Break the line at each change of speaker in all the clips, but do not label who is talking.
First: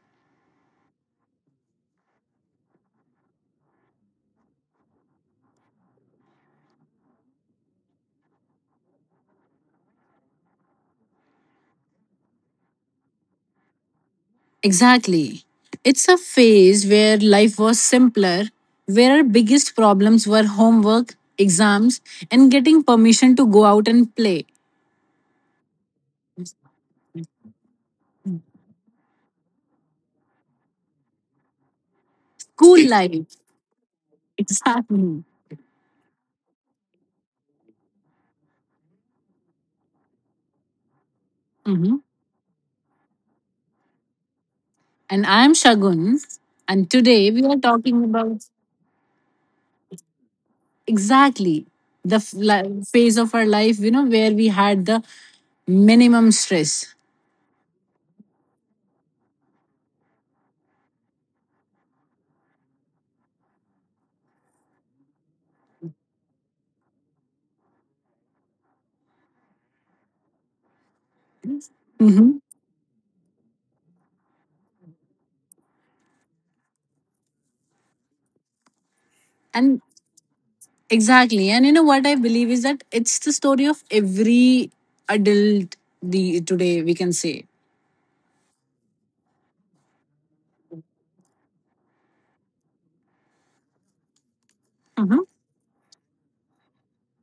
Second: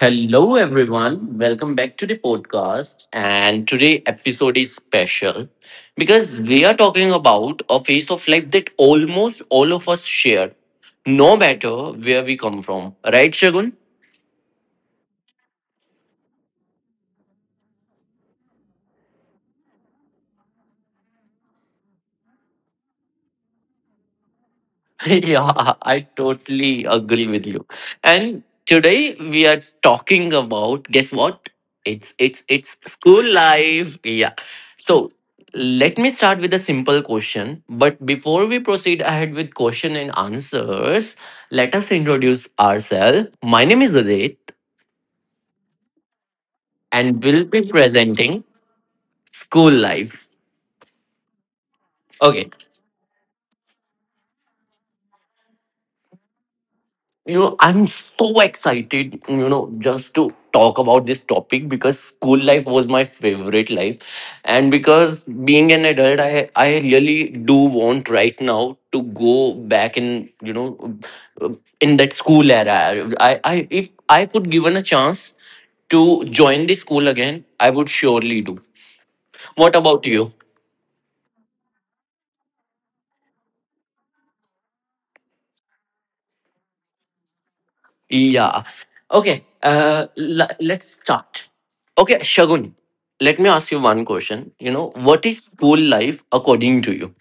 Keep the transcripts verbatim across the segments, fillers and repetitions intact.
Hello everyone, welcome back to the podcast. And today episode is special because we are talking about a phase of life that almost all of us share, no matter where we come from. Right, Shagun?
Exactly. It's a phase where life was simpler, where our biggest problems were homework, exams, and getting permission to go out and play.
Yeah, I totally agree with you. And today we are talking about guess what? It's it's it's
Cool
school
life.
life. Yeah. So
Exactly.
let me start with a simple question. But before we proceed ahead with question and answers, let us
hmm
introduce ourselves. My name is Adit
And I'm Shagun. And
and
today we
we'll
are
be
talking about
presenting school life.
exactly the f-
Okay.
li- phase of our life, you know, where we had the minimum stress.
you know I'm so excited, you know just to talk about this topic because school life was my favorite life, and because being an adult, i i really do want right now to go back in, you know in that
hmm
school era. I i if I could given a chance to join the school again, I would surely do. What
And
about you?
Exactly. And you know what I believe is that it's the story of every adult the today we can say.
Yeah. Okay. Uh, l- let's start. Okay, Shagun, let me ask you one question. You know,
Mhm.
what is school life according to you?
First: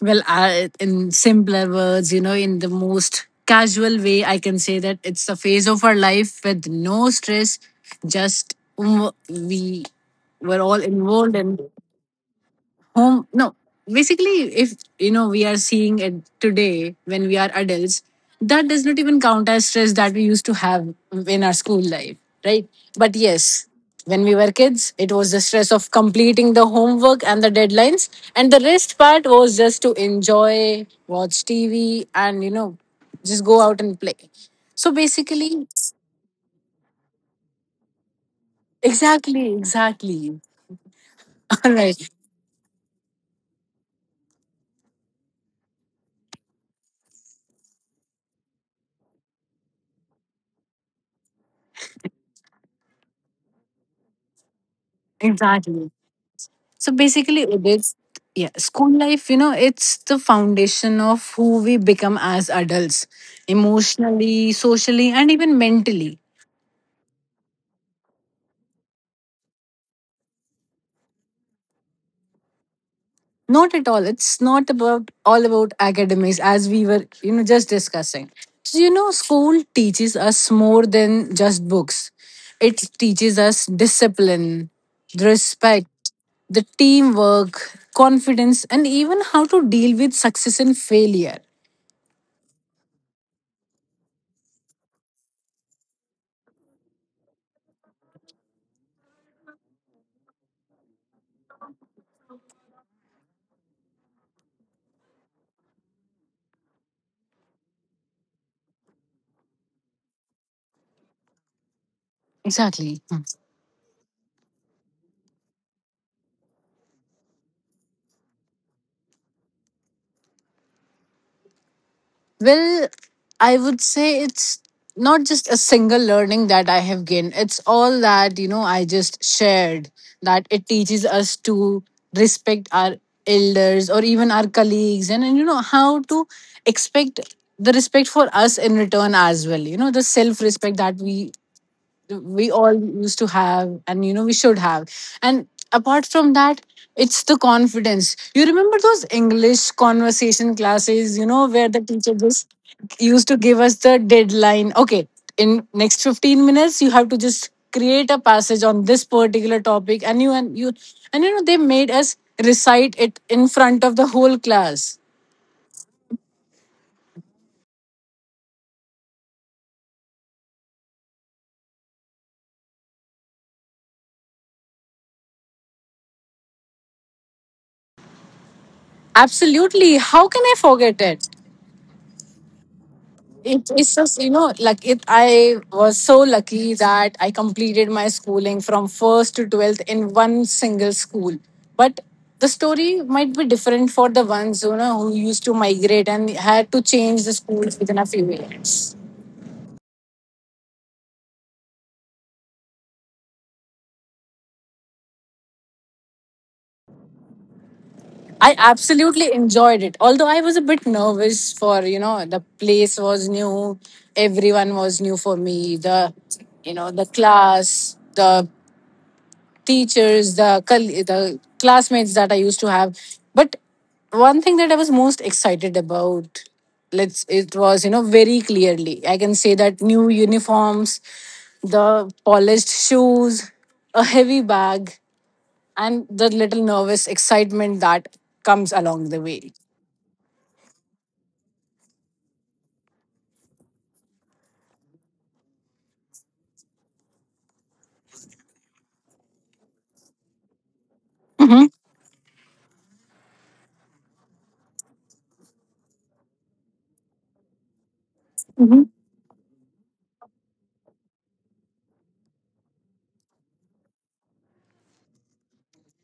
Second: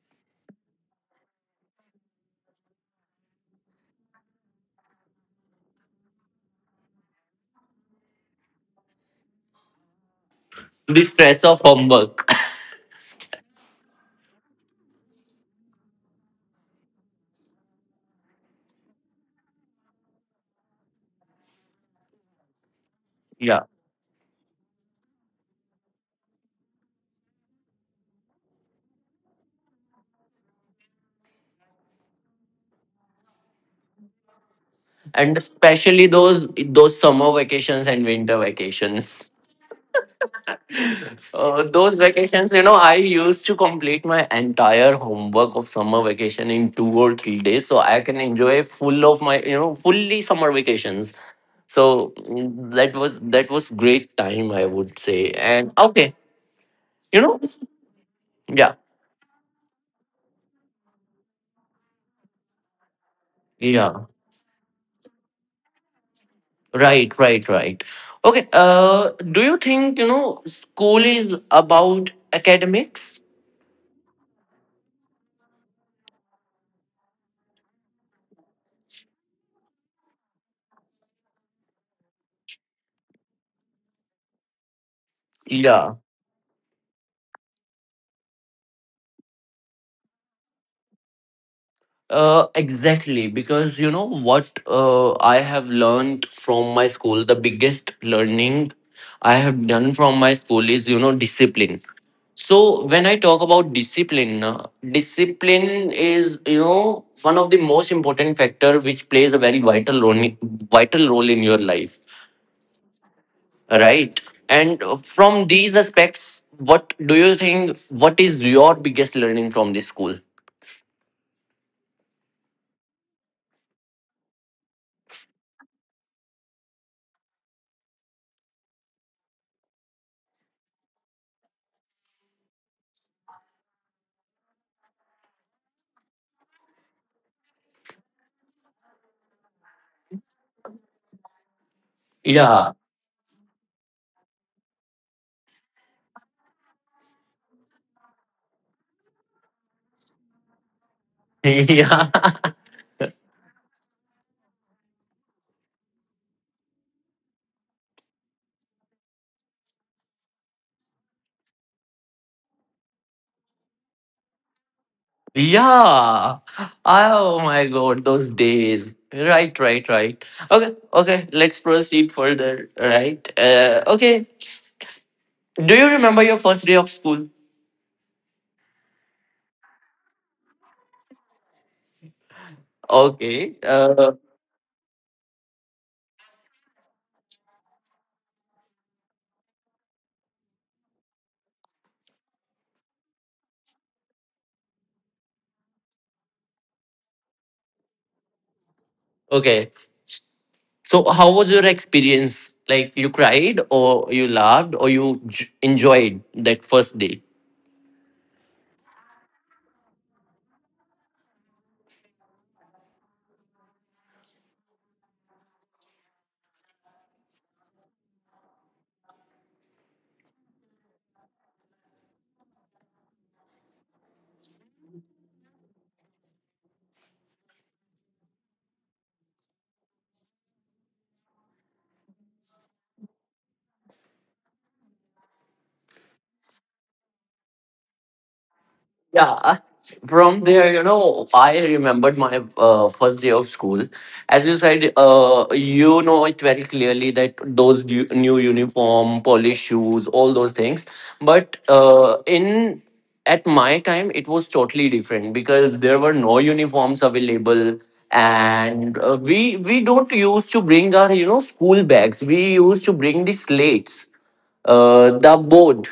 Well, I, in simpler words, you know, in the most casual way, I can say that it's a phase of our life with no stress. Just mm, we were all
The
involved
stress
in.
of homework.
Home, no, basically, if you know, we are seeing it today when we are adults, that does not even count as stress that we used to have in our school life, right? But
Yeah.
yes, when we were kids, it was the stress of completing the homework and the deadlines, and the rest part was just to enjoy, watch TV, and, you know just go out and play. So
And
basically,
especially those those summer vacations and winter vacations.
exactly, exactly.
Uh,
all
those
right,
vacations, you know, I used to complete my entire homework of summer vacation in two or three days, so I can enjoy full of my, you know, fully summer vacations. So mm, that was that was great time, I would say. And
exactly.
okay,
So
you know,
basically, it is, yeah,
yeah,
school life, you know, it's the foundation of who we become as adults,
yeah,
emotionally, socially, and even mentally.
right, right, right. Okay, uh, do you think, you know, school is about academics?
Not at all. It's not about all about academics, as we were, you know, just discussing. So, you know, school teaches us more than just books. It teaches us discipline, respect,
Yeah.
the teamwork, confidence, and even how to deal with success and failure.
Uh, exactly, because you know what, uh, I have learned from my school, the biggest learning I have done from my school is, you know, discipline. So when I talk about discipline, uh, discipline is, you know, one of the most important factor which plays a very vital role, in- vital role in your life,
Exactly. Hmm.
right? And uh, from these aspects, what do you think? What is your biggest learning from this school?
Well, I would say it's not just a single learning that I have gained. It's all that, you know, I just shared, that it teaches us to respect our elders or even our colleagues, and, and you know, how to expect the respect for us in return as well. You know, the self respect that we we all
Yeah,
used to have, and you know we should have. And apart from that, it's the confidence. You remember those English conversation classes, you know where the teacher
yeah.
just used to give us the deadline, okay, in next fifteen minutes you have to just create a passage on this particular topic, and you and you and you know, they made us recite it in front of the whole class.
Yeah. Oh my god, those days. Right, right, right. Okay, okay, let's proceed further. Right. Uh, okay. Do you remember your first day of school?
Absolutely, how can I forget it?
Okay.
It, it's
Uh,
just you know like it, I was so lucky that I completed my schooling from first to twelfth in one single school, but the story might be different for the ones, you know, who used to migrate and had to change the schools within a few years.
okay. So, how was your experience? Like, you cried, or you laughed, or you j- enjoyed that first day?
I absolutely enjoyed it, although I was a bit nervous, for you know, the place was new, everyone was new for me, the, you know, the class, the teachers, the col- the classmates that I used to have. But one thing that I was most excited about, let's, it was, you know, very clearly I can say that, new uniforms, the polished shoes, a heavy bag, and the little nervous excitement that comes along the way.
Yeah, from there, you know, I remembered my uh, first day of school. As you said, uh, you know it very clearly, that those du- new uniform, polished shoes, all those things.
Mm-hmm.
But uh, in at my time, it was totally different because there were no uniforms available, and uh, we we don't used to bring our, you know, school bags. We used to bring the slates, uh, the board,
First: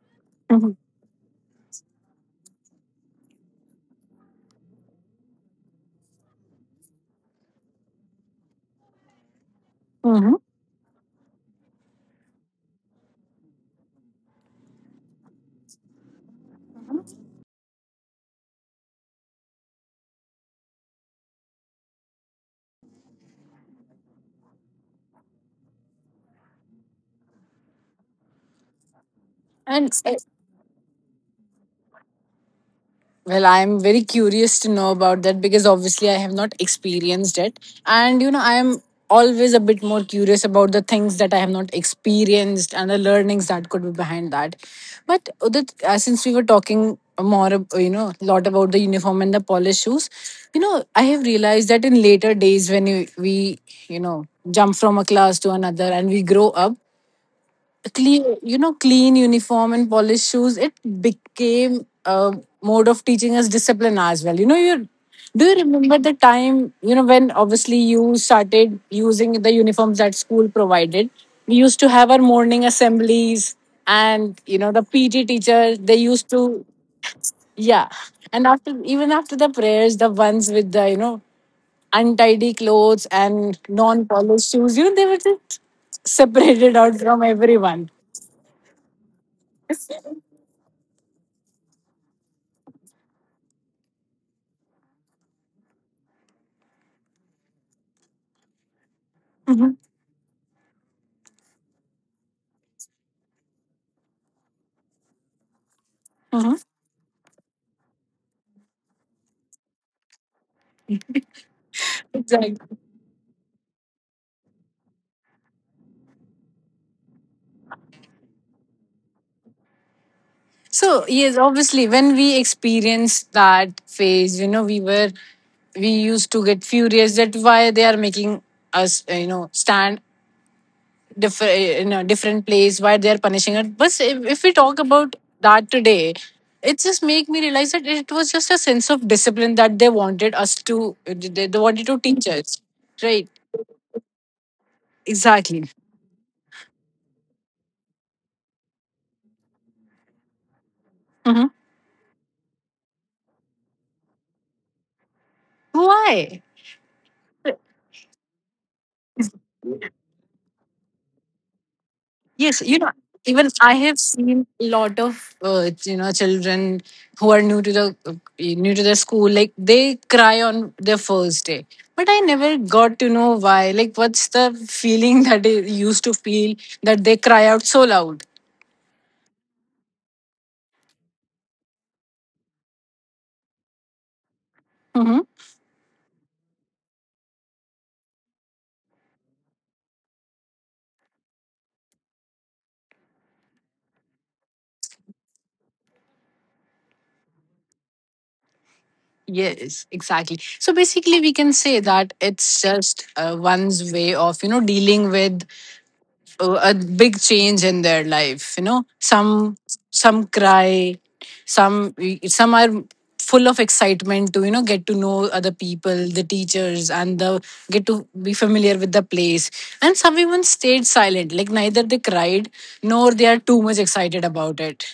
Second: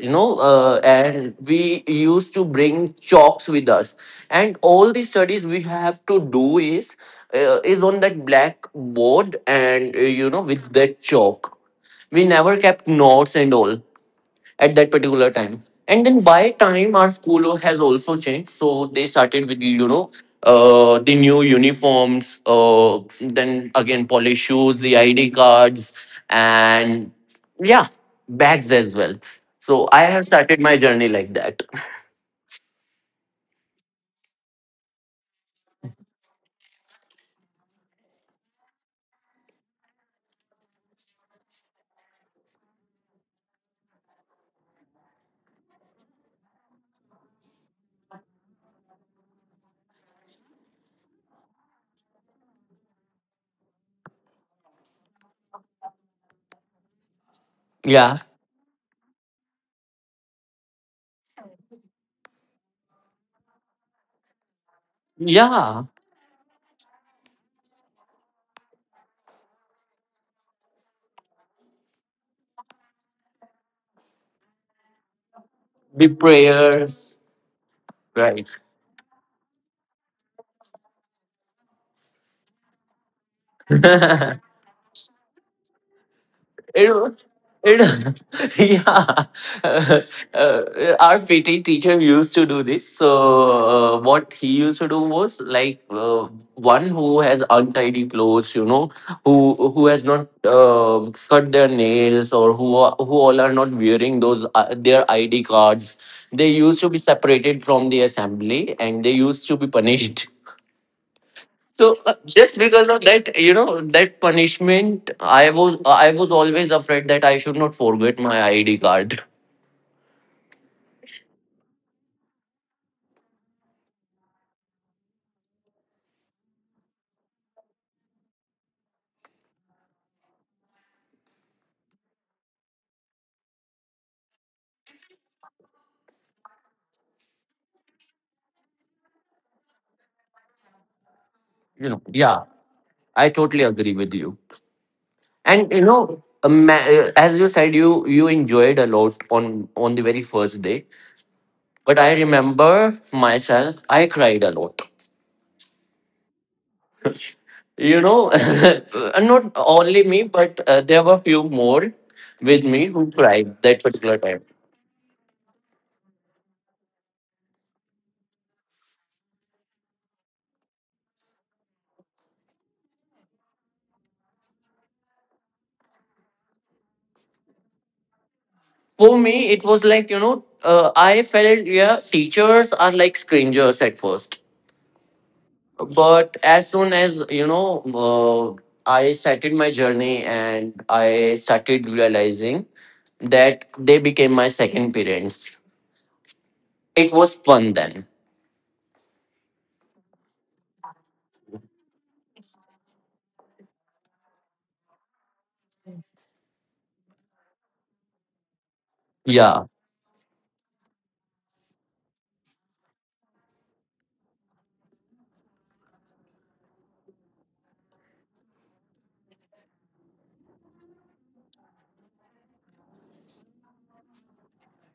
you know,
Mm-hmm.
uh, and we used to bring chalks with us, and all the studies we have to do is, uh, is on that black board, and uh, you
Mm-hmm.
know, with that chalk, we never kept notes and all at that particular time. And then by time, our school has also changed. So they started with, you know, uh, the new uniforms, uh, then again, polish shoes, the I D cards, and yeah, bags as well.
And
So I
eh,
have started my journey like that.
Well, I'm very curious to know about that, because obviously I have not experienced it. And, you know, I am always a bit more curious about the things that I have not experienced and the learnings that could be behind that. But, Udit, uh, since we were talking more, ab- you know, a lot about the uniform and the polished shoes, you know, I have realized that in later days when you, we, you know, jump from a class to another and we grow up,
Yeah.
clean, you know, clean uniform and polished shoes, it became a mode of teaching us discipline as well. You know, you, do you
Yeah.
remember the time, you know, when obviously you started using the uniforms that school provided, we used to have our morning assemblies, and you know, the P T teacher, they
The
used to,
prayers.
yeah, and
Right.
after, even after the prayers, the ones with the, you know, untidy clothes and non polished shoes, you know, they were just separated
It
out from
was,
everyone.
it, yeah. Uh, uh, our P T teacher used to do this. So, uh, what he used to do was like, uh, one who has untidy clothes, you know, who who has not um cut their nails, or who are, who all are not wearing those, uh, their I D cards. They
Uh-huh.
used to be separated from the assembly and they used to be punished. So uh, just
Exactly.
because of that, you know, that punishment, I was I was always afraid that I should not forget my I D card.
So yes, obviously, when we experienced that phase, you know, we were, we used to get furious that why they are making us, uh, you know, stand diff- in a different place, why they are punishing us. But if, if we talk about that today, it just make me realize that it was just a sense of discipline that they wanted us to, they, they wanted
You
to
know,
teach
yeah,
us, right?
I totally agree with you.
Exactly.
And you know, a uh, as you said, you you enjoyed a lot on on the very first day.
Mm-hmm.
But I remember myself, I cried a lot.
Why?
You know, not only me, but uh, there were few more
Yes,
with
you
me
know,
who
even
cried
I
that
have
particular time.
seen a lot of uh, you know, children who are new to the uh, new to the school. Like, they cry on their first day, but I never got to know why. Like, what's the feeling that they used to feel that they cry out so loud?
For me it was like, you know, uh, I felt, yeah, teachers are like strangers at first,
Hmm.
but as soon as, you know, uh, I started my journey and I started realizing that they became my second parents. It was fun then.
Yes, exactly. So basically, we can say that it's just uh, one's way of, you know, dealing with uh, a big change in their life. You know, some
Yeah.
some cry, some some are full of excitement to, you know, get to know other people, the teachers, and the, get to be familiar with the place, and some even stayed silent, like neither they cried nor they are too much excited about it.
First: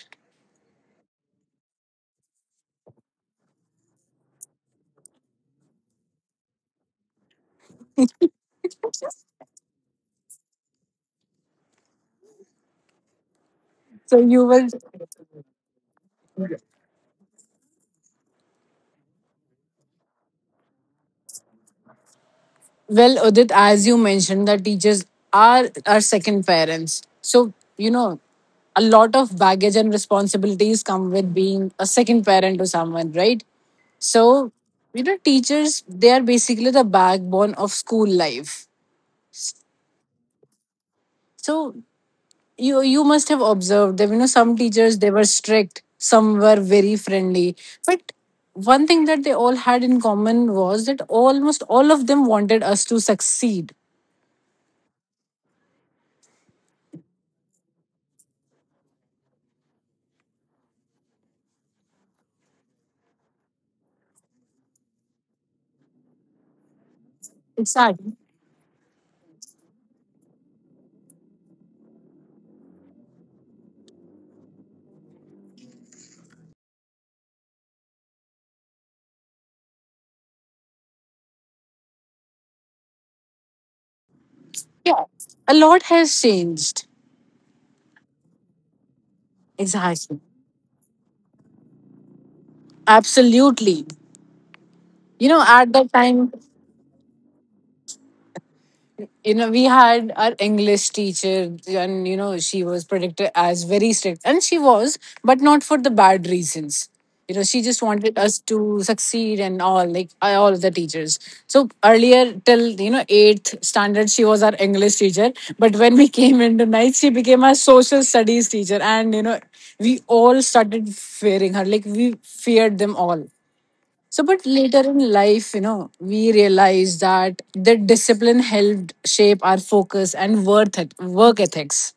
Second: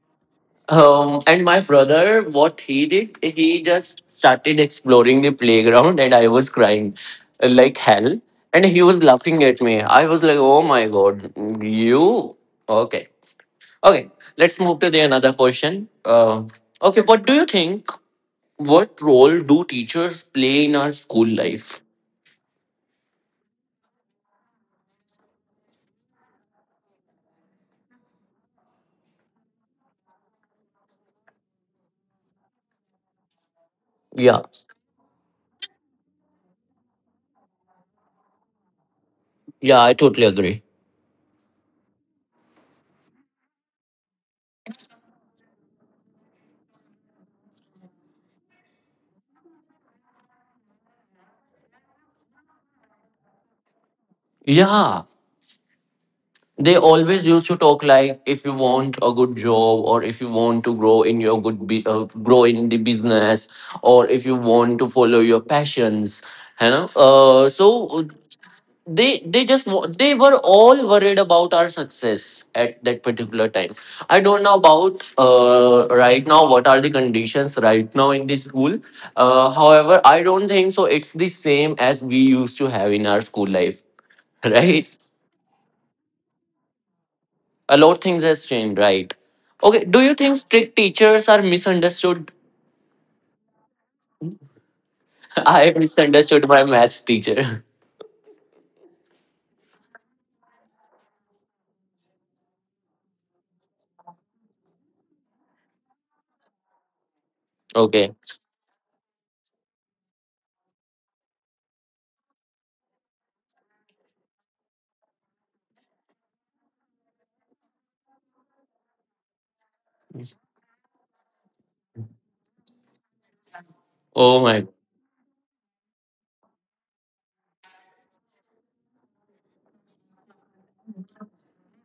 Um, and my brother, what he did, he just started exploring the playground, and I was crying, uh, like hell. And he was laughing at me. I was like, oh my god, you? Okay. Okay,
So you
let's
will.
move to the another question. Um, okay, what do you think? What role do teachers play in our school life?
Well, Udit, as you mentioned, that teachers are our second parents. So, you know, a lot of baggage and responsibilities come with being a second parent to someone, right?
Yeah.
So, you know, teachers, they are basically the backbone of school life.
Yeah, I totally agree.
So, you you must have observed that, you know, some teachers, they were strict, some were very friendly. But one thing that they all had in common was that almost all of them wanted us to succeed.
Yeah. They always used to talk like, if you want a good job, or if you want to grow in your good be- uh, grow in the business, or if you want to follow your passions, you know, uh, so uh,
Exactly.
they they just wa- they were all worried about our success at that particular time. I don't know about, uh, right now, what are the conditions right now in the school. Uh, however, I don't think so it's the same as we used to have in our school life. Right,
Yeah, a lot has changed.
a lot things has changed, right? Okay, do
Exactly.
you think strict teachers are misunderstood?
Absolutely. You know, at
I
that time,
misunderstood my maths teacher.
you know, we had our English teacher, and you know, she was predicted as very strict, and she was, but not for the bad reasons. You know, she just wanted
Okay.
us to succeed and all, like I- all the teachers. So earlier, till you know, eighth standard, she was our English teacher, but when we came into ninth, she became our social studies teacher, and you know, we all started fearing her like we feared them all. So, but
Oh my.
later in life, you know, we realized that the discipline helped shape our focus and worth et- work ethics.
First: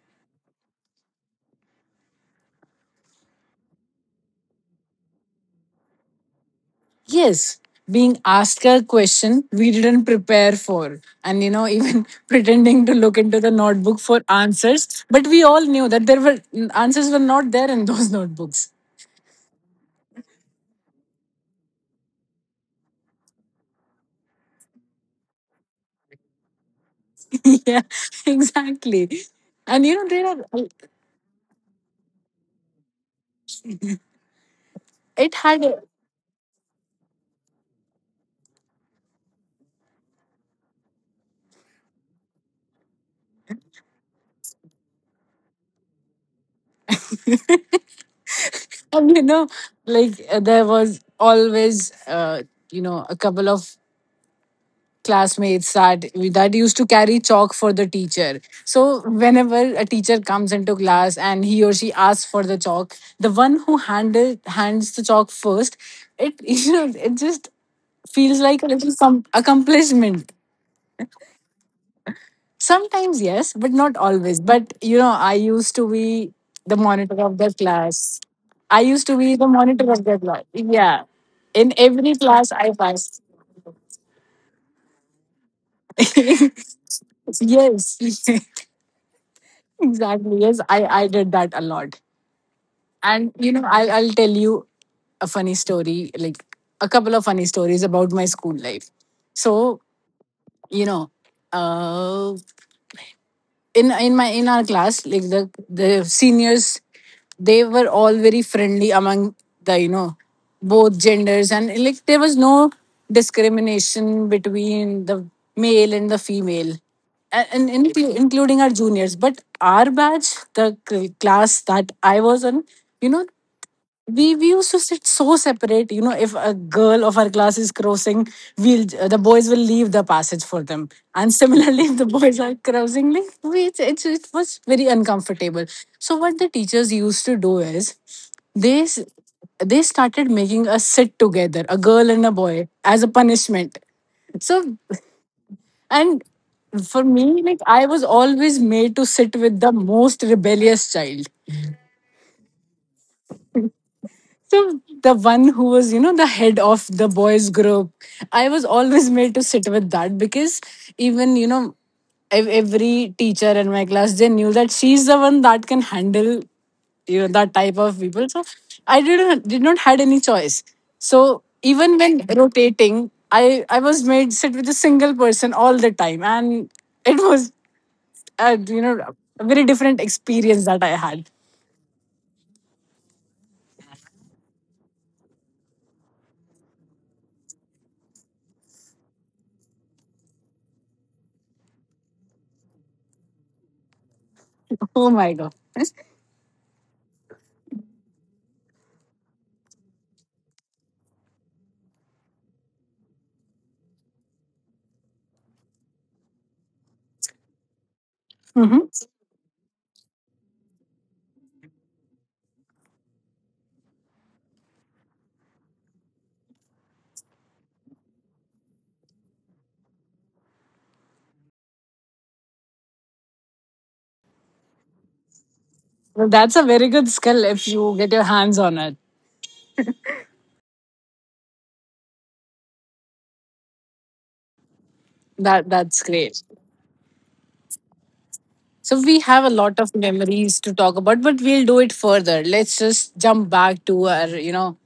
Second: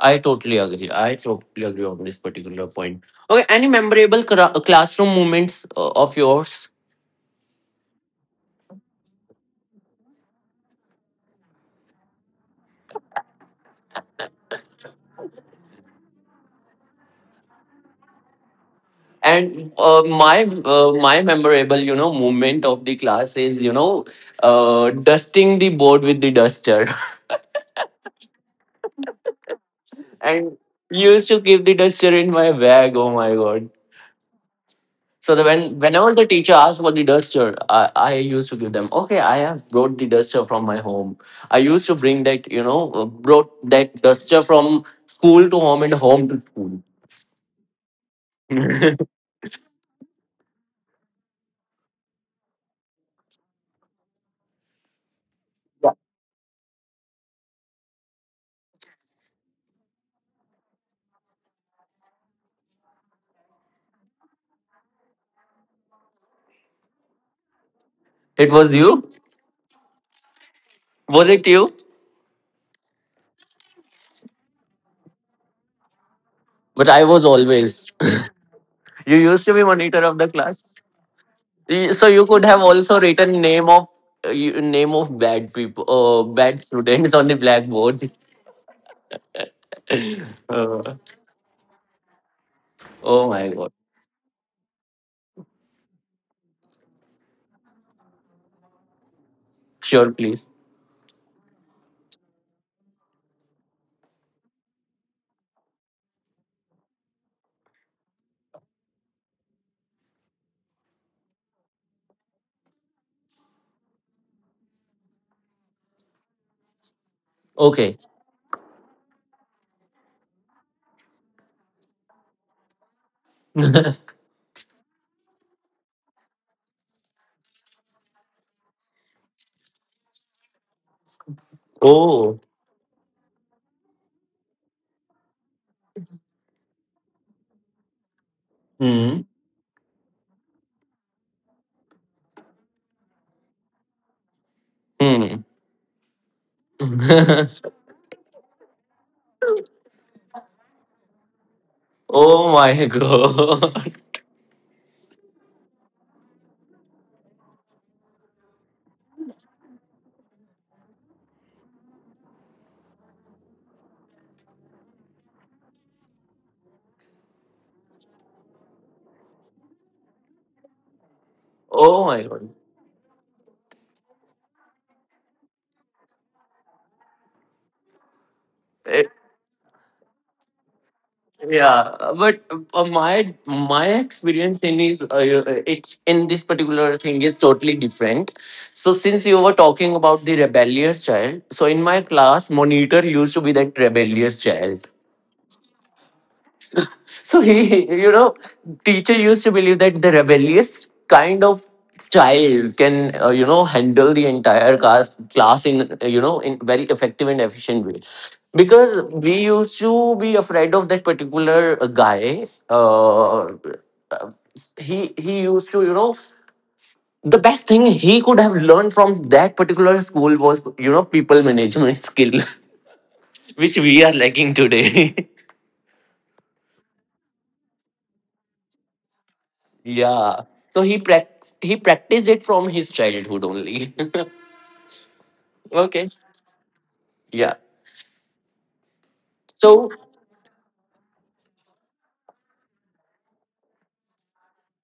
I totally agree. I totally agree on this particular point. Okay, any memorable cra- classroom moments uh, of yours?
Yes, being asked a question we didn't prepare for, and you know, even pretending to look into the notebook for answers, but we all knew that there were, answers were not there in those notebooks.
And uh, my uh, my memorable, you know, moment of the class is, you know, uh, dusting the board with the duster.
yeah, exactly. And you know, there
And
are,
used to keep the duster in my bag. Oh my god. So
it
the,
had
when
a-
whenever the teacher asks what the duster, I, I used to give them, okay, I have brought the duster from my home. I used to bring that, you know, uh, brought that duster from school to home and home to school.
and you know, like uh, there was always uh, you know, a couple of classmates that that used to carry chalk for the teacher, so whenever a teacher comes into class and he or she asks for the chalk, the one who handle hands the chalk first, it, you know, it just feels
It
like a
was
little
you?
some accomplishment.
Was it you?
Sometimes yes, but not always, but you know, I used to be the
But I
monitor
was
of the
always.
class. I used
You
to be
used
the
to be
monitor
monitor
of
of
the
the
class,
class.
yeah, in
Y- So
every
you could
class
have
I
also
passed.
written name of, uh, you- name of bad people, uh, bad students on the
yes.
blackboard.
Exactly. Yes, I
Uh,
I did that a lot.
oh
And
my
you know,
god!
I I'll tell you a funny story, like a couple of funny stories about my school life. So
Sure, please.
you know, uh, in in my in our class, like, the the seniors, they were all very friendly among the, you know, both genders, and like, there was no discrimination between the male and the female, and, and
Okay.
inclu- including our juniors, but our batch, the cl- class that I was on, you know, we we used to sit so separate. You know, if a girl of our class is crossing, we'll, the boys will leave the passage for them, and similarly, if the
oh.
boys are crossing, like we, it's, it's, it was very uncomfortable. So what the teachers used to do is, they s-
Mm.
they started making us sit together, a girl and a boy, as a punishment. So,
Mm.
and for me, like, I was always made to sit with the most rebellious child.
oh my god.
So the one who was, you know, the head of the boys group, I was always made to sit with that, because even, you know, ev- every teacher in my class, they knew that she's the one that can handle, you know, that type of people. So I didn't did not had any choice. So even
Oh my
when
god.
rotating, I I was made sit with a single person all the time, and it was, uh, you know,
Eh,
a very different experience that I had.
yeah, but uh, my my experience in is, uh, it's in this particular thing is totally different. So since you were talking about the rebellious child, so in my class, monitor used to be that rebellious child.
Oh my god.
So he, you know, teacher used to believe that the rebellious kind of child can, uh, you know, handle the entire class class in, uh, you know, in very effective and efficient way. Because we used to be afraid of that particular uh, guy. Uh, uh, he he used to, you know, the best thing he could have learned from that particular school was, you know, people management skill, which we are lacking today.
Well, that's a very good skill if you get your hands on it.
Yeah. So he prac- he practiced it from his childhood only.
That that's
Okay.
great.
Yeah.
So we have a lot
So
of memories to talk about, but we'll do it further. Let's just jump back to our, you know,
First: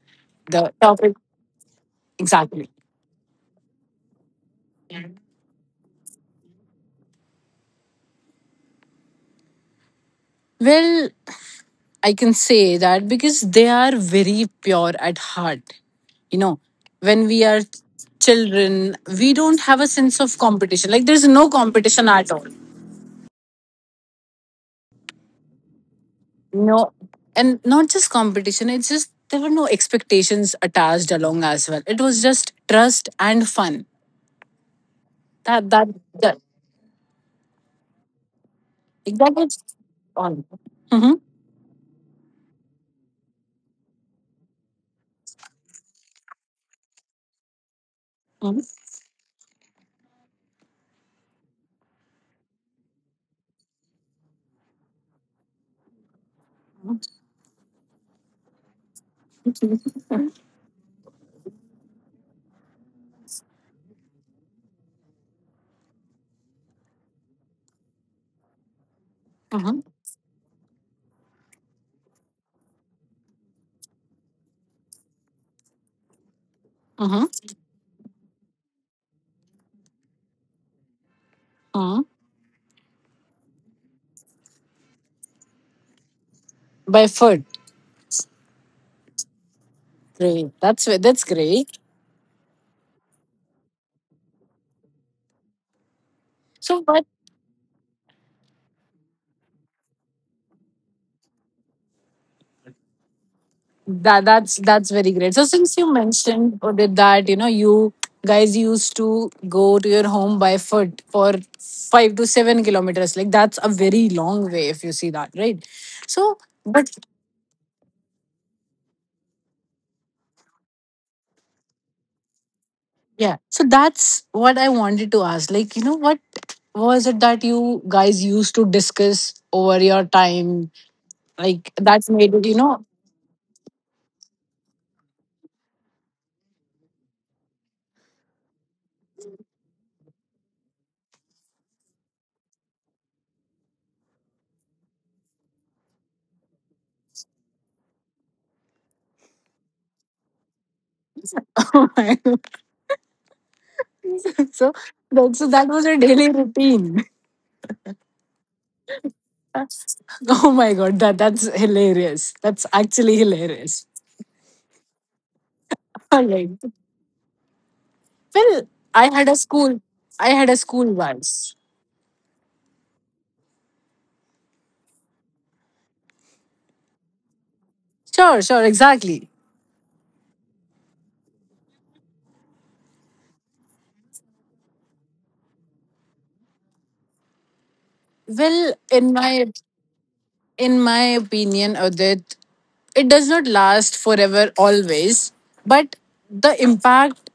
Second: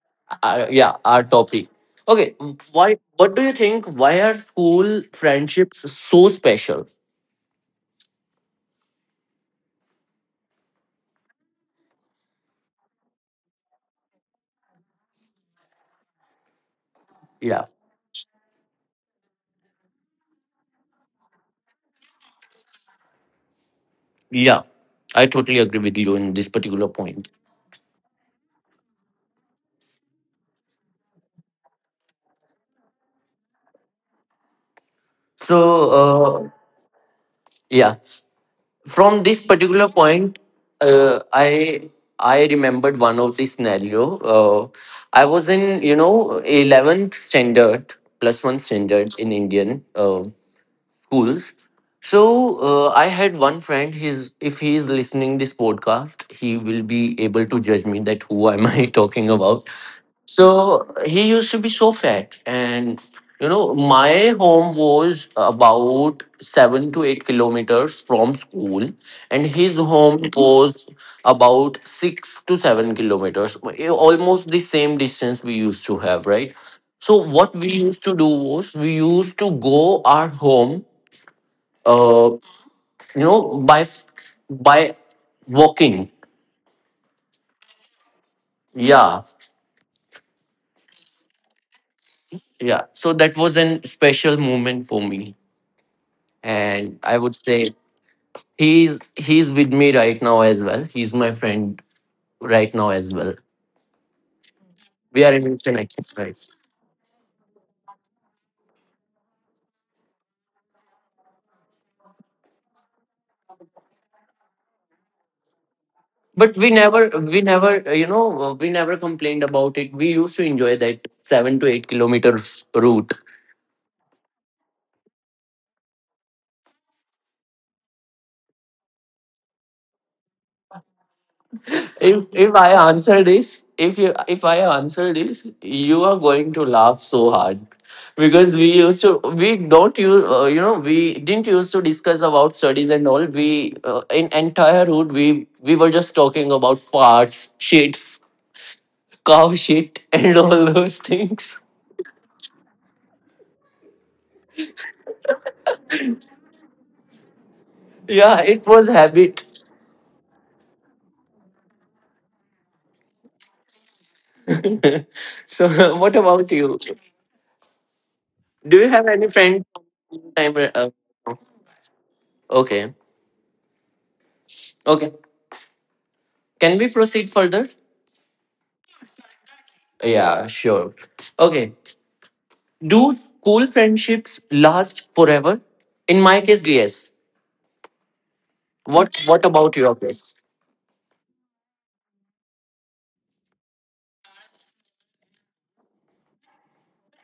uh,
the
yeah,
topic
our topic. Okay. Mm,
exactly.
why? What do you think? Why are school friendships so special?
Well, I can say that because they are very pure at heart. You know, when we are
Yeah.
children, we don't have a sense of competition. Like there's no competition at all.
Yeah. I totally agree with you in this particular
No,
point.
and not just competition, it's just there were no expectations attached along as well. It was just trust and fun.
So
That that that
uh, yeah. From
that
this
was
particular point,
all. Mm-hmm.
uh, i i remembered one of the scenario. uh, I was in, you know, eleventh standard, plus
Mm-hmm.
one standard in indian uh, schools. So uh, I had one friend. His, if he is listening this podcast, he will be able to judge me that who am I talking about. So he used to be so fat, and you know, my home was about seven to eight kilometers from school, and
Mm-hmm.
his home was about six to seven kilometers, almost the same distance we used to have, right? So
Mm-hmm.
what we used to do was, we used to go our home,
mm-hmm.
uh, you know, by f- by walking.
By foot.
Yeah,
Great. That's that's great.
yeah. So that was an special moment for me.
So
And
what
I would say he's he's with me right now as well. He's my friend right now as well.
That that's that's very
We are
great.
in
So since
instant
you
exercise,
mentioned or did that, you know, you guys used to go to your home by foot for five to seven kilometers. Like that's a very long way if you see that, right? So
but we
but
never we never, uh, you know uh, we never complained about it. We used to enjoy that seven to eight kilometers route.
yeah. So that's what I wanted to ask. Like, you know, what was it that you guys used to discuss over your time? Like that's
If
made it,
if
you
I
know.
answer this, if you, if I answer this, you are going to laugh so hard, because we used to we don't use uh, you know, we didn't used to discuss about studies and all. We, uh, in entire route, we we were just talking about farts, shits, cow shit, and all those things.
so that so that was a daily routine.
Yeah, it was habit.
Oh my god, that that's hilarious. That's actually hilarious.
So, what
Alright.
about you?
Well,
Do you
I
have
had a
any friend?
school. I
From
had a
time?
school
Uh,
once.
okay, okay. Can we proceed further?
Sure, sure, exactly.
Yeah, sure. Okay. Do school friendships last forever? In my case, yes.
Well, in
What
my
What about your case?
in my opinion, Udit, it does not last forever always, but the impact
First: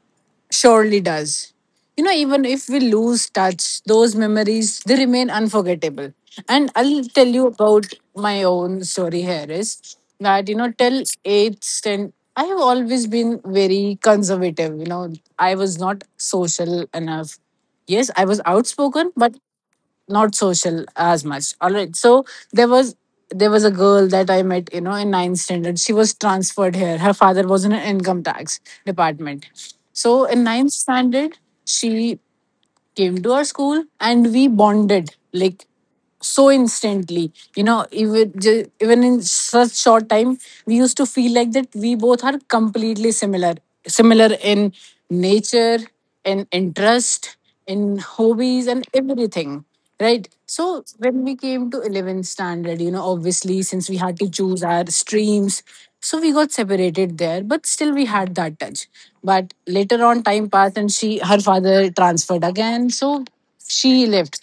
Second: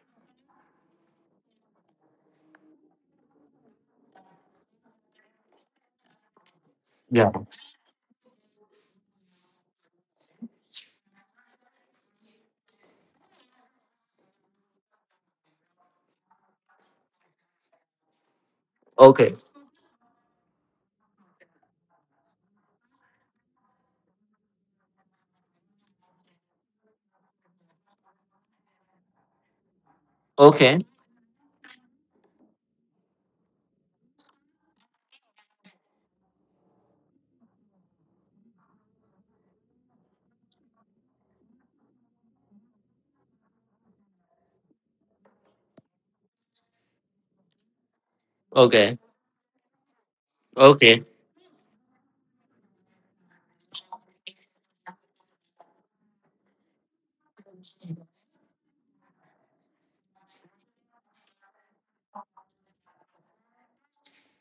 surely does. You know, even if we lose touch, those memories they remain unforgettable. And I'll tell
Yeah.
you about my own story here is that, you know, till eighth ten, I have always been very conservative. You know, I was not social enough. Yes, I was outspoken, but
Okay.
not social as much. All right so there was there was a girl that I met, you know, in ninth standard. She was transferred here, her father was in an income tax department. So in ninth
Okay.
standard she came to our school and we bonded like so instantly, you know. Even ju- even in such short time, we used to feel like that we both are completely similar, similar in nature, in interest, in hobbies, and
Okay.
everything. Right. So
Okay.
when we came to eleventh standard, you know, obviously since we had to choose our streams, so we got separated there, but still we had that touch. But later on, time passed and she, her father transferred again, so she left.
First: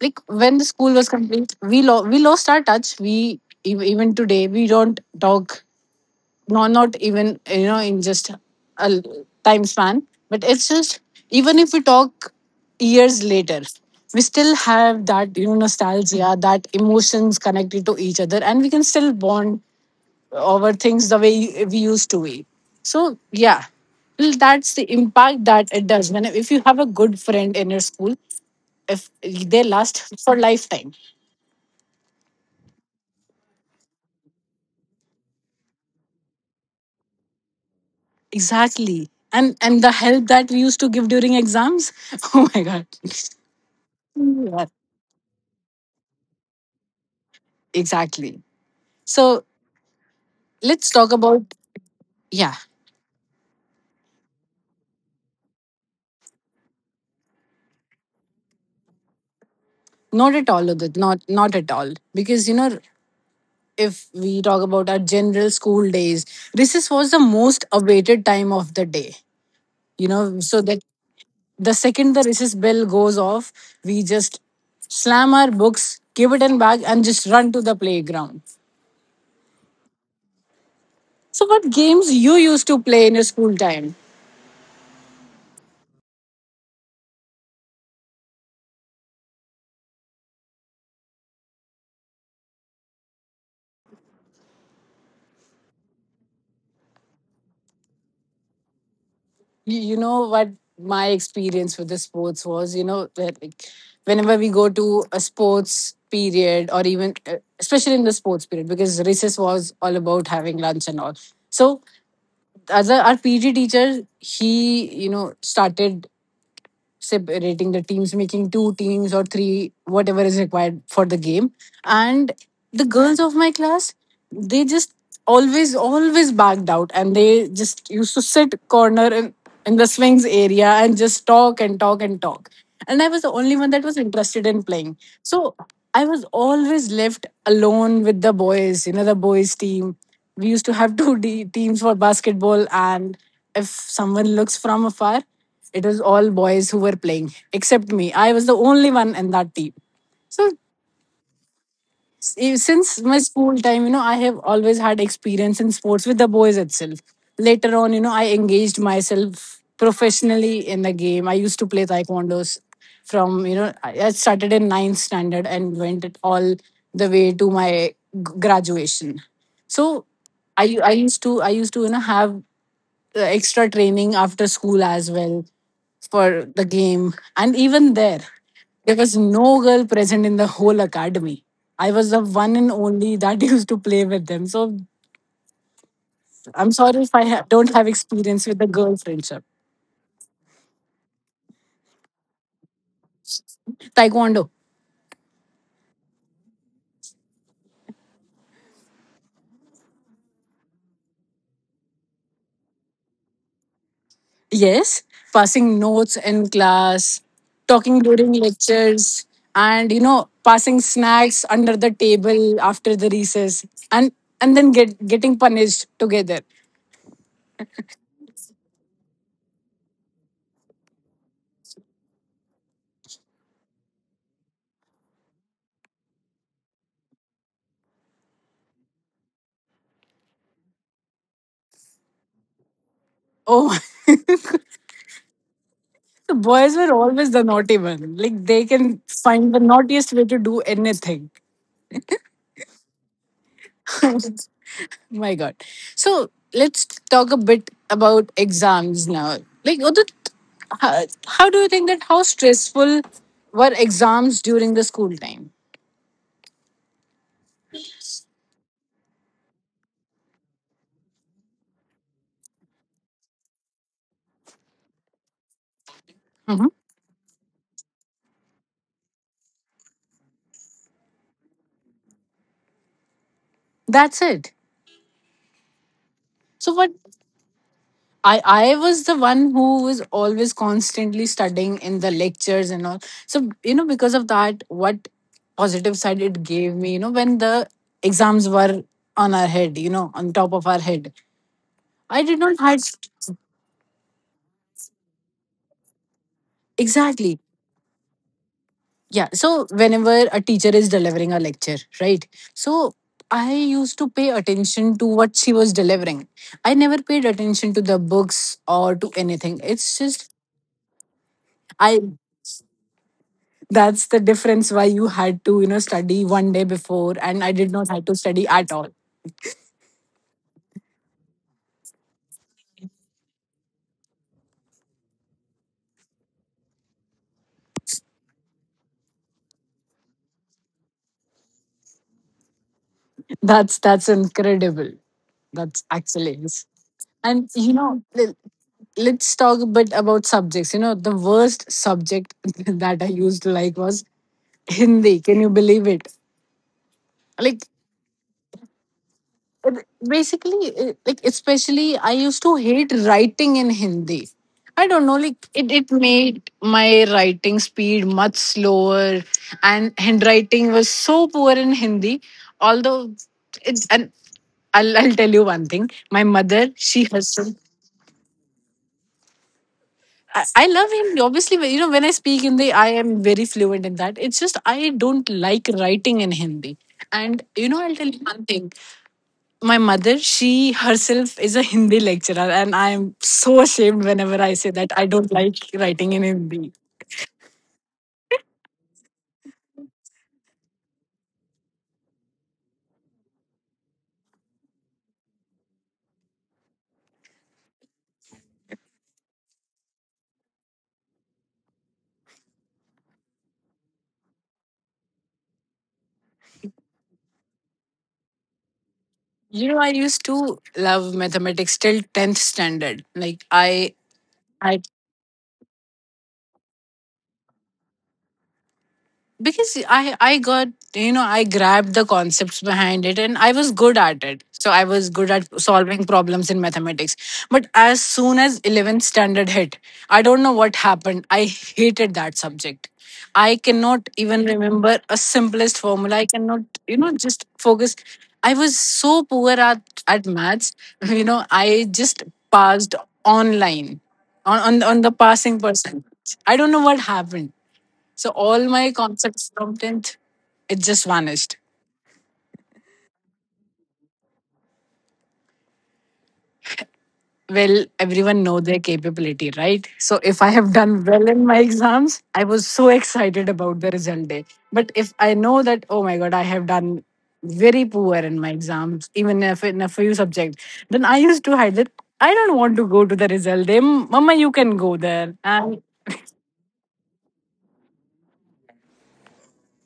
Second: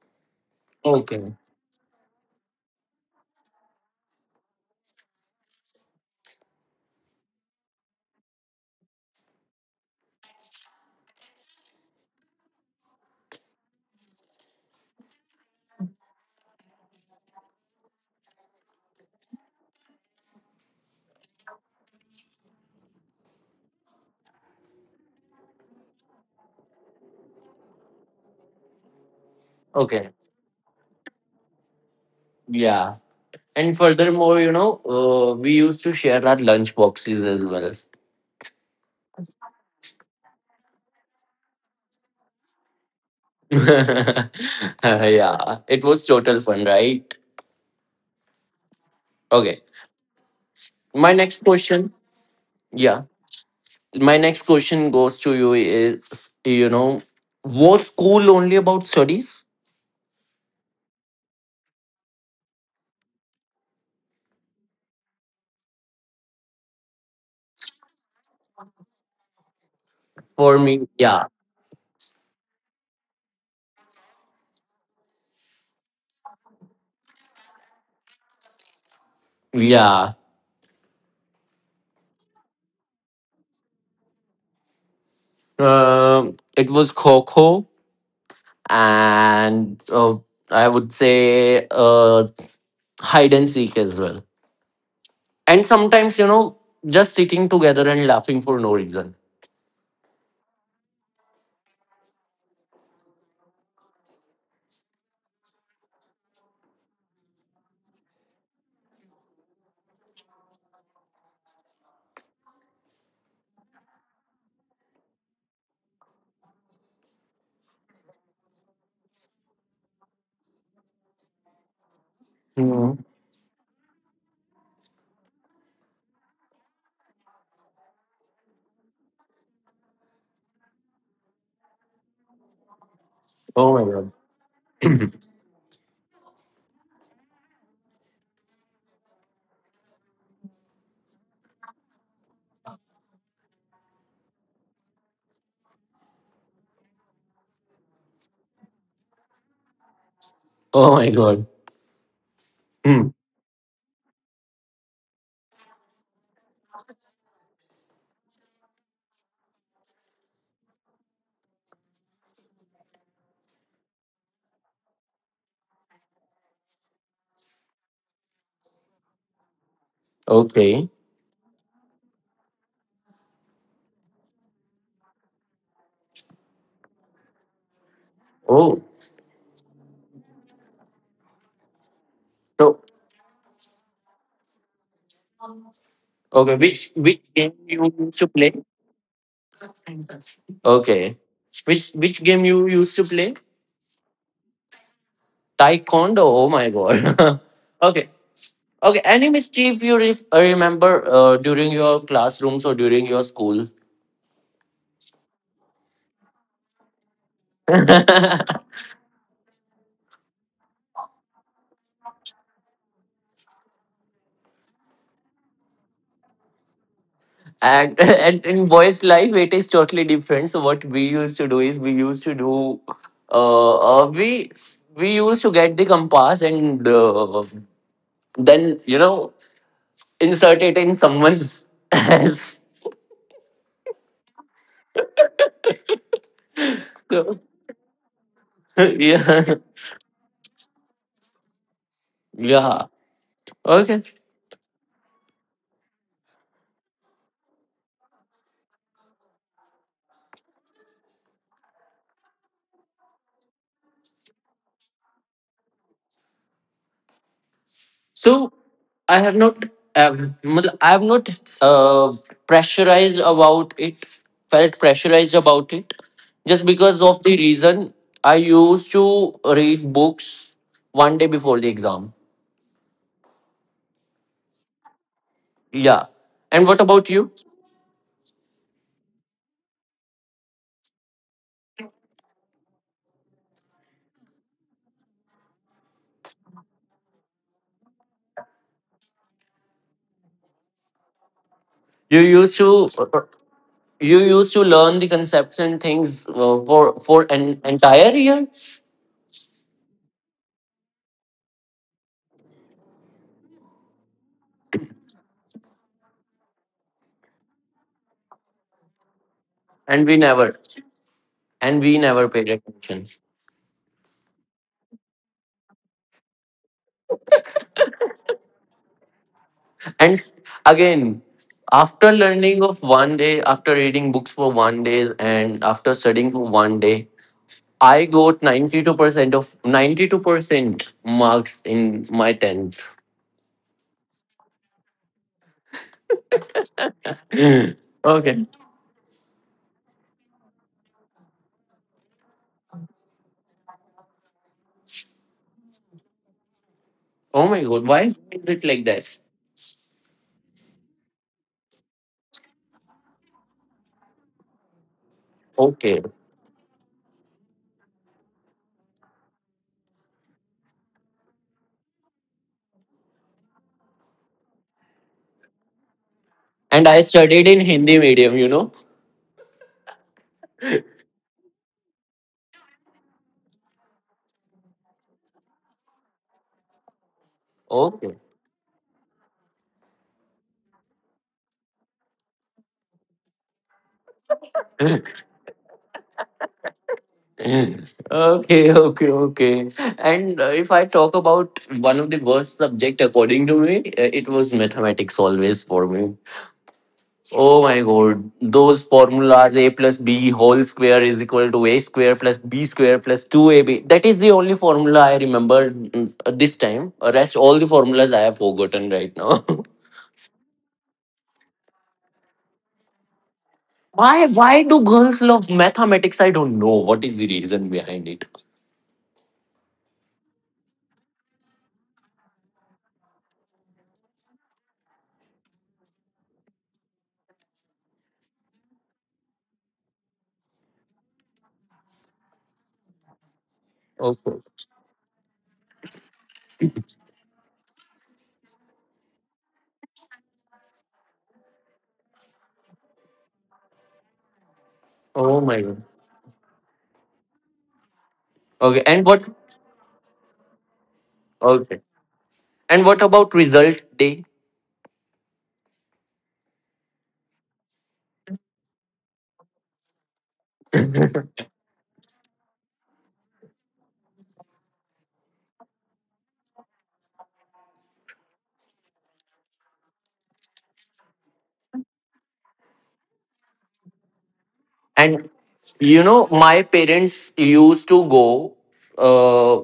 Like when the school was
Okay.
complete, we lo- we lost our touch. We ev- even today we don't talk, no, not even, you know, in just a l- time span, but it's just even if we talk years later, we still have that, you know, nostalgia, that emotions connected to each other, and we can still bond over things the way we used to be. So yeah, well, that's the impact that it does. When if you have a good friend in your school, if they last
Okay.
for lifetime,
Yeah. And furthermore, you know, uh, we used to share our lunch boxes as well.
exactly. And and the help that we used to give during exams, oh my god.
yeah. It was total fun, right?
Exactly. So
Okay.
let's talk
My
about
next question.
yeah,
Yeah. My next question goes to you is, you know was school only about studies?
not at all, Udit, not not at all. Because you know, if we talk about our general school days, recess was the most awaited time of the day. You know,
For
so
me,
that
yeah.
the second the recess bell goes off, we just slam our books, give it in bag, and just run to the playground.
Yeah.
So, what games you used to play in your school time?
Um, it was coco, and uh, I would say uh, hide and seek as well, and sometimes, you know just sitting together and laughing for no reason.
you, you know what my experience with the sports was, you know, that like whenever we go to a sports period or even uh, especially in the sports period, because recess was all about having lunch and all. So as a, our PG teacher, he, you know, started separating the teams, making two teams or three, whatever is required for the game. And the
Hmm.
girls of my class, they just always, always backed out and they just used to sit corner in, in the swings area and just talk and talk and talk. And I was the only one
Oh
that
my
was
god.
interested in playing. So I was always left alone with the boys, you know, the boys' team. We used to have two D teams for basketball, and if someone looks from afar, it was all boys who were playing, except me. I was the only one in that team. So
Oh my god.
s- eh, since
Hmm.
my school time, you know, I have always had experience in sports with the boys itself. Later on, you know, I engaged myself professionally in the game. I used to play taekwondos from, you know, I I started in ninth standard and went it all the way to my g- graduation. So, I, I
Okay.
used to I used to you know have uh, extra training after school as well for the game. And even there,
Oh.
there was no girl present in the whole academy. I was the one and
So,
only that used to play with them. So
okay,
I'm
which
sorry if I
which
ha-
game
don't have
you used to
experience with
play?
the girl friendship.
Okay. Which which game you used to play?
Taekwondo,
Taekwondo. Oh my god. okay. Okay. Any mischief you re- remember uh, during your classrooms or during your school?
yes, passing notes in class,
and
talking during lectures, and you know, passing snacks under the table after the recess, and and then get getting punished together.
and in boys' life, it is totally different. So what we used to do is, we used to do, uh, uh we we used to get the compass, and uh, then, you know insert it in someone's ass.
Oh The boys were always the naughty one. Like they can find the
yeah.
naughtiest way to do anything.
Yeah. Okay.
My God. So let's talk a bit about exams now. Like, Udit, how, how do you think that how stressful were exams during the school time?
So I have not, um, मतलब I have not, uh, pressurized about it, felt pressurized about it,
Hmm.
just because of the reason I used to read books one day before the exam.
That's it.
Yeah.
So
And what
what?
about you?
I I was the one who was always constantly studying in the lectures and all. So you know, because of that, what positive side it gave me, you know, when the exams were on our head, you know, on top of our head, I
You
did not
used
had
to, you used to learn the concepts and things, uh, for for
exactly.
an entire year,
Yeah. So whenever a teacher is delivering a lecture, right? So I used to pay attention to what she was delivering. I never paid attention to the books or to anything. It's
and we
just
never, and
I
we never paid attention.
that's the difference why you had to, you know, study one day before, and I did not have to study at all.
And s- again, after learning of one day, after reading books for one day, and after studying for one day, I got ninety-two percent of ninety-two percent marks in my tenth.
That's that's incredible, that's excellence. And you know, l-
Okay.
let's talk a bit about subjects. You know, the worst subject that I used to like was Hindi, can you believe it?
Oh
Like
my god, why is it like that?
r- basically, uh, like especially I used to hate writing in Hindi. I don't know, like it, it
Okay.
made my writing speed much slower, and handwriting was so poor in Hindi. Although it's, and I'll, I'll tell you one thing, my mother
And
she
I
herself,
studied in Hindi medium, you know?
I, I love Hindi, obviously. You know, when I speak Hindi I am very fluent in that, it's just I don't like writing in Hindi. And you know, I'll tell you
Okay.
one thing, my mother, she herself is a Hindi lecturer, and I'm so ashamed whenever I say that I don't like writing in Hindi.
okay, okay, okay. And uh, if I talk about one of the worst subject according to me, uh, it was mathematics always for me. Oh my god, those formulas, a plus b whole square is equal to a square plus b square plus two a b. That is the only formula I remember mm, uh, this time. Rest all the formulas I have forgotten right now.
You know, I used to love mathematics till tenth standard. Like, I.
why why
I.
do girls love mathematics? I don't know. What is the reason behind it?
Because i i got, you know, I grabbed the concepts behind it and I was good at it, so I was good at solving problems in mathematics. But as soon as eleventh standard hit, I don't know what happened, I hated that subject. I cannot even
Okay.
remember a simplest formula, I cannot, you know, just focus. I was so poor at at maths. You know, I just passed online on on, on the
Oh
passing
my god.
percentage, I don't know what happened. So all my
Okay, and what
concepts from tenth, it just vanished.
okay. And what about result day?
Well, everyone know their capability, right? So if I have done well in my exams, I was so excited about the result day. But if I know that, oh my God, I have done very poor in my exams, even if in a few subjects, then I used to hide it. I don't want to go to the result day. Mama, you can go there.
And
And
you know, my parents used to go. Uh,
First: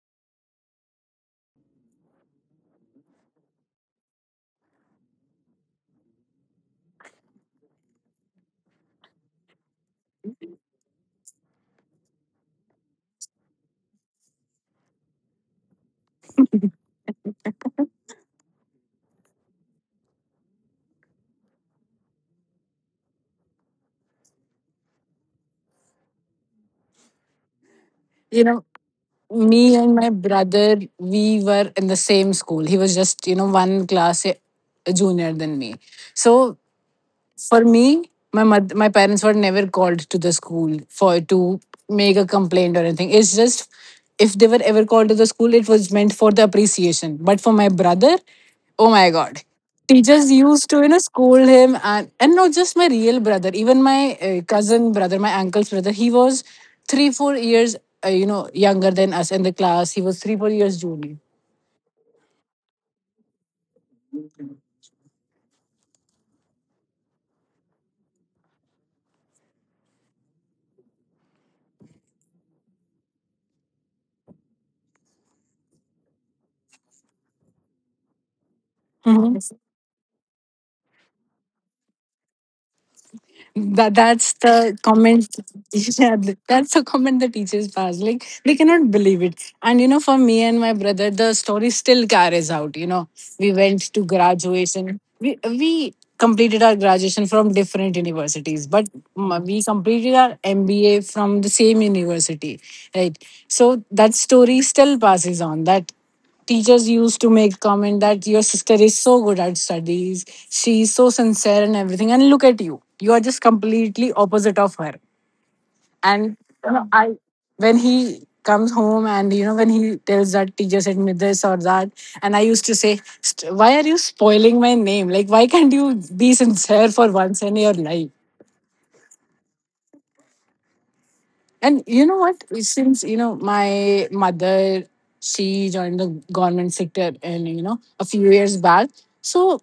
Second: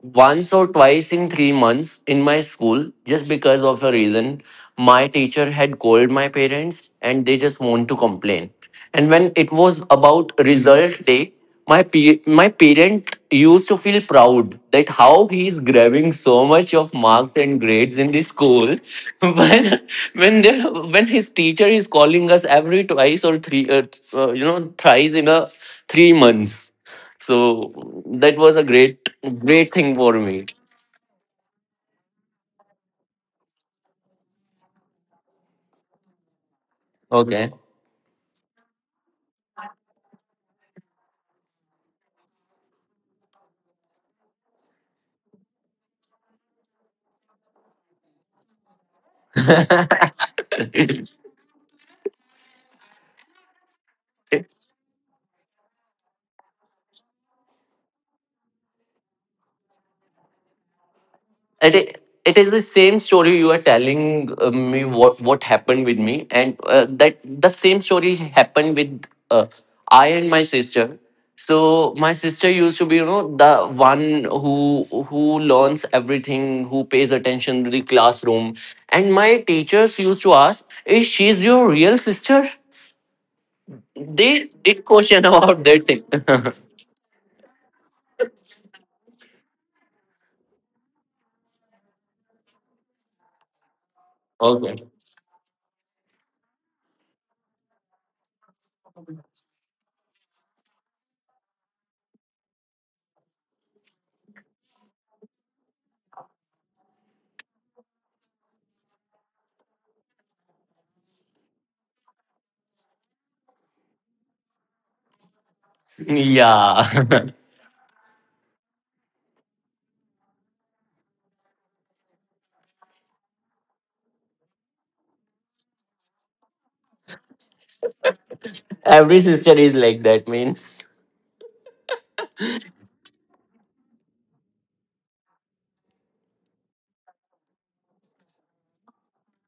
Once or twice in three months in my school, just because of a reason. My teacher had called my parents and they just want to complain. And when it was about result day, my pe- my parent used to feel proud that how he is grabbing so much of marks and grades in the school, when when they, when his teacher is calling us every twice or three uh, uh, you know thrice in a three months. So that was
you
a
know,
great, great
me
thing
and
for
my
me.
brother, we were in the same school. He was just, you know, one class a- junior than me. So
Okay.
for me, my mother, my parents were never called to the school for to make a complaint or anything. It's just if they were ever called to the school, it was meant for the appreciation. But for my brother, oh my god, teachers used to, you know,
it,
scold him. And and not just my real brother, even my uh, cousin brother, my uncle's brother. He was three four years uh, you know younger than us in the class. He was three four years junior.
it is the same story you are telling uh, me, what, what happened with me, and uh, that the same story happened with uh, I and my sister. So my sister used to be, you know, the one who who learns everything, who pays attention to the classroom, and my
Mm-hmm.
teachers used to ask, "Is she's your real sister?"
that that's
They
the
did question
comment.
about that thing.
Yeah, th- that's the comment the teachers pass. Like, they cannot believe it. And you know, for me and my brother, the story still carries out you know We went to
okay.
graduation. We we completed our graduation from different universities, but m- we completed our MBA from the same university. Right, so that story still passes on. That teachers used to make comment that your sister is so good at studies, she is so sincere and everything, and look at you, you are just completely opposite of her. And you know, I
Yeah.
when he comes home, and you know when he tells that teacher said me this or that, and I used to say, "St- why are you spoiling my name? Like, why can't you be sincere for once in your life?"
Every sister is like that, means.
And you know what? Since you know, my mother, she joined the government sector, and you know, a few years back, so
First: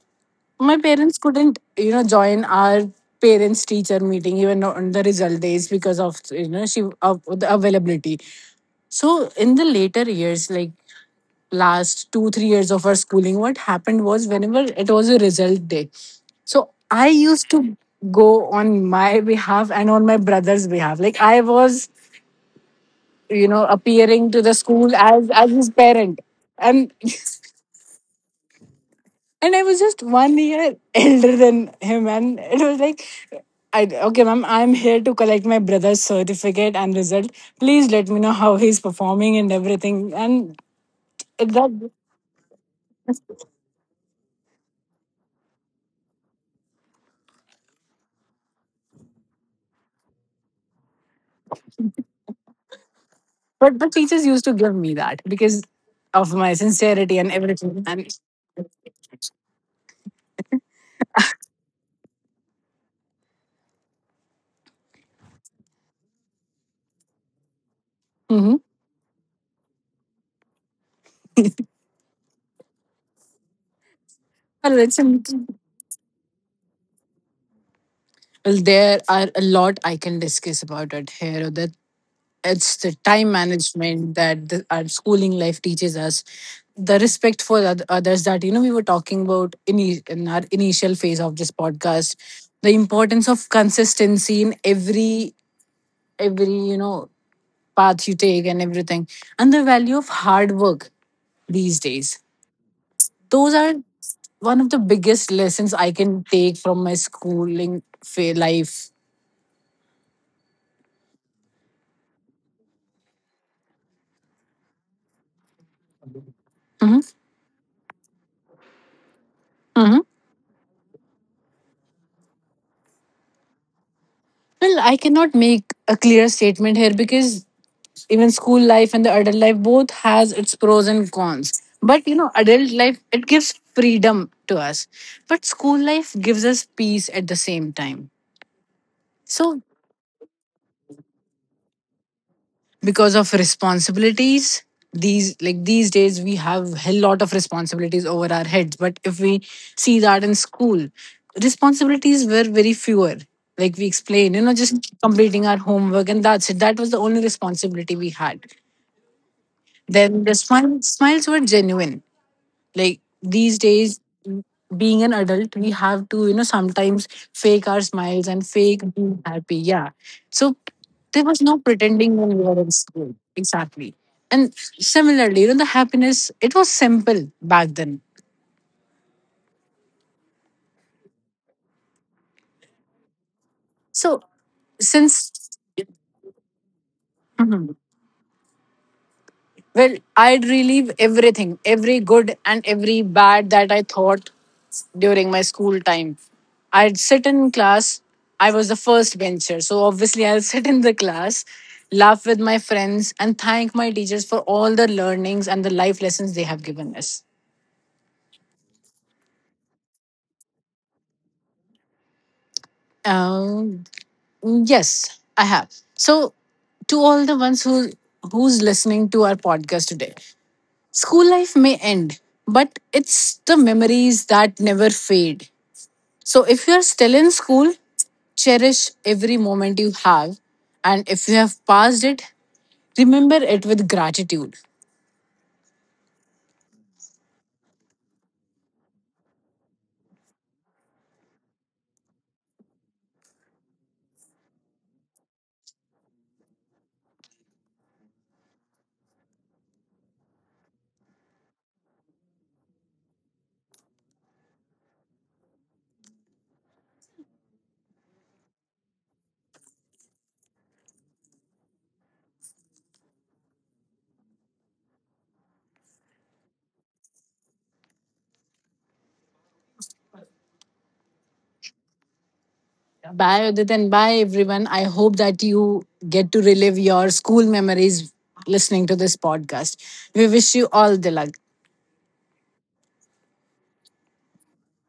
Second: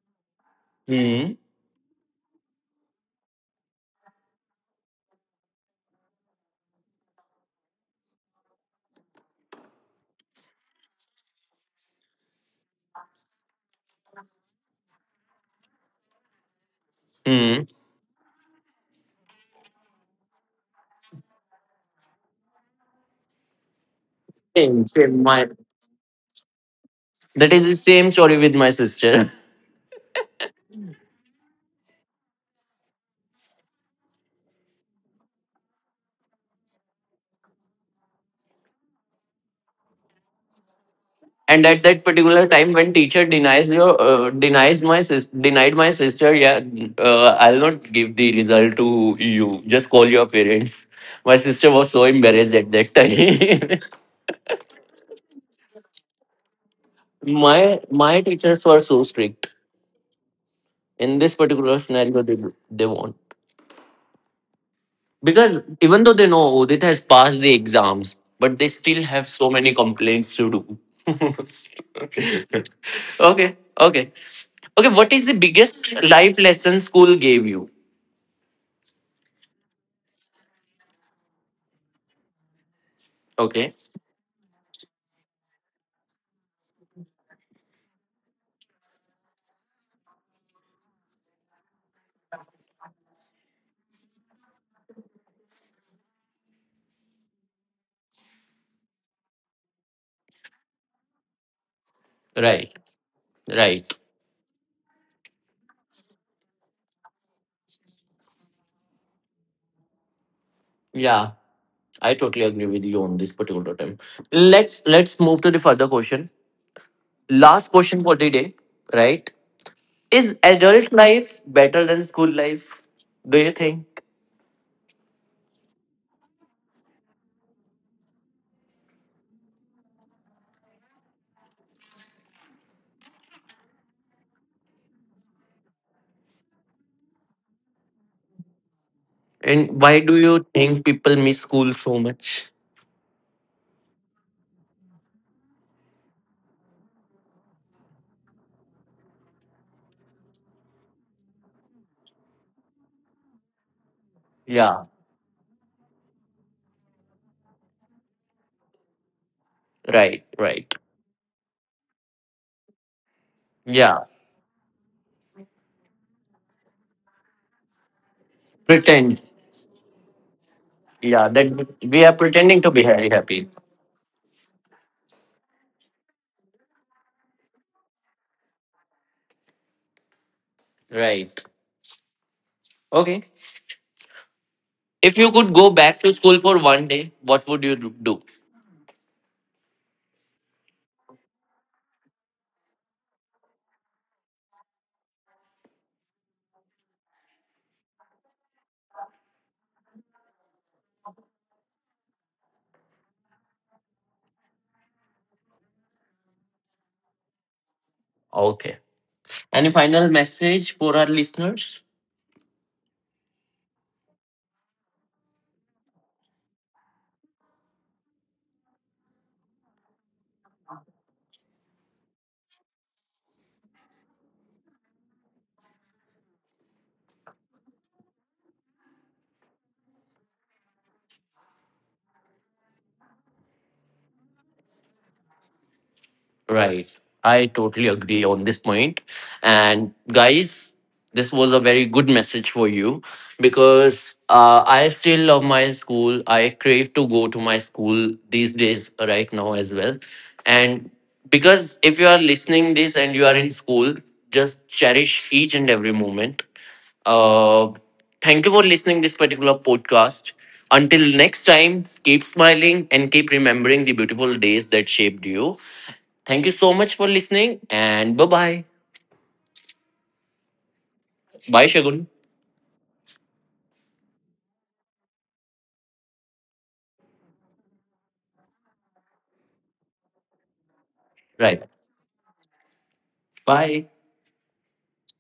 my parents
Hmm.
couldn't, you know, join our parents teacher meeting even on the result days because of, you know, she of the availability. So in the later years, like last two three years of our schooling, what happened was whenever it was a result day, so I used
Hmm.
to go on my behalf and on my brother's behalf. Like, I was, you know, appearing to the
Same,
school
same.
as
My
as his parent. And
That is the same story with my sister.
and I was just one year elder than him, and it was like, "I, okay ma'am, I'm here to collect my brother's certificate and result. Please let me know how he's performing and everything." And
And at that
that.
particular time, when teacher denies your uh, denies my sis denied my sister, yeah, uh, I'll not give the result to you. Just call your parents. My sister was so embarrassed at that time.
But the teachers used to give me that because of my sincerity and
my
everything.
my
And
teachers were so strict in this particular scenario. They, they won't, because even though they know Udit has passed the exams, but they
mm-hmm.
still have so many complaints to do. okay. Okay. Okay.
Well,
What
it's,
is
well,
the biggest life lesson school gave you?
there are a lot I can discuss about it here. That. It's the time
Okay.
management that the, our schooling life teaches us. The respect for oth- others that, you know, we were talking about in, e- in our initial phase of this podcast. The importance of consistency in every every you know path you take and everything. And the value of hard work these days.
Right,
Those are
right.
one of the biggest lessons I can take from my schooling fa- life.
Yeah, I totally agree with you on this particular time. Let's let's move to the further question. Last question for the day, right?
Mhm.
Is adult life better than school life, do you think?
Well, I cannot make a clear statement here, because even school life and the adult life both has its pros and cons. But you know, adult life, it gives freedom to us, but school life gives us peace at the same time. So
And why do you think people miss school so much?
because of responsibilities. These, like, these days we have a lot of responsibilities over our heads, but if we see that in school, responsibilities were very fewer. Like we explained, you know,
Yeah,
just completing our homework and that's it. That was the only responsibility we had.
right,
Then the
right.
smiles smiles were genuine. Like, these
Yeah,
days, being an adult, we have to, you know, sometimes fake our smiles and fake
pretend.
being happy. Yeah. So
Yeah,
there was
that
no
we are
pretending when we
pretending
were
to
in
be very
school.
happy.
Exactly. And similarly, you know, the happiness, it was simple back then.
Right. Okay.
So
If you
since.
could go back to school for one day, what would you do?
Well, I'd relive everything, every good and every bad that I thought during my school time. I'd sit in class. I was the first bencher, so obviously I'll sit in the class, laugh with my friends, and thank my teachers for all the learnings and the life lessons they have given us.
Okay. Any final message for our listeners?
Um, yes, I have. So, to all the ones who who's listening to our podcast today, school life may end, but it's the memories that never fade. So if you're still in school, cherish every moment you have. And if you have passed it, remember it with gratitude.
Right. I totally agree on this point. And guys, this was a very good message for you, because uh, I still love my school. I crave to go to my school these days right now as well. And because if you are listening this and you are in school, just cherish each and every moment. Uh, Thank you for listening this particular podcast. Until next time, keep smiling and keep remembering the beautiful days that shaped you. Thank you so much for listening, and bye bye. Bye, Shagun.
Bye, Udit, and bye, everyone. I hope that you get to relive your school memories listening to this podcast. We wish you all the luck.
Right. Bye.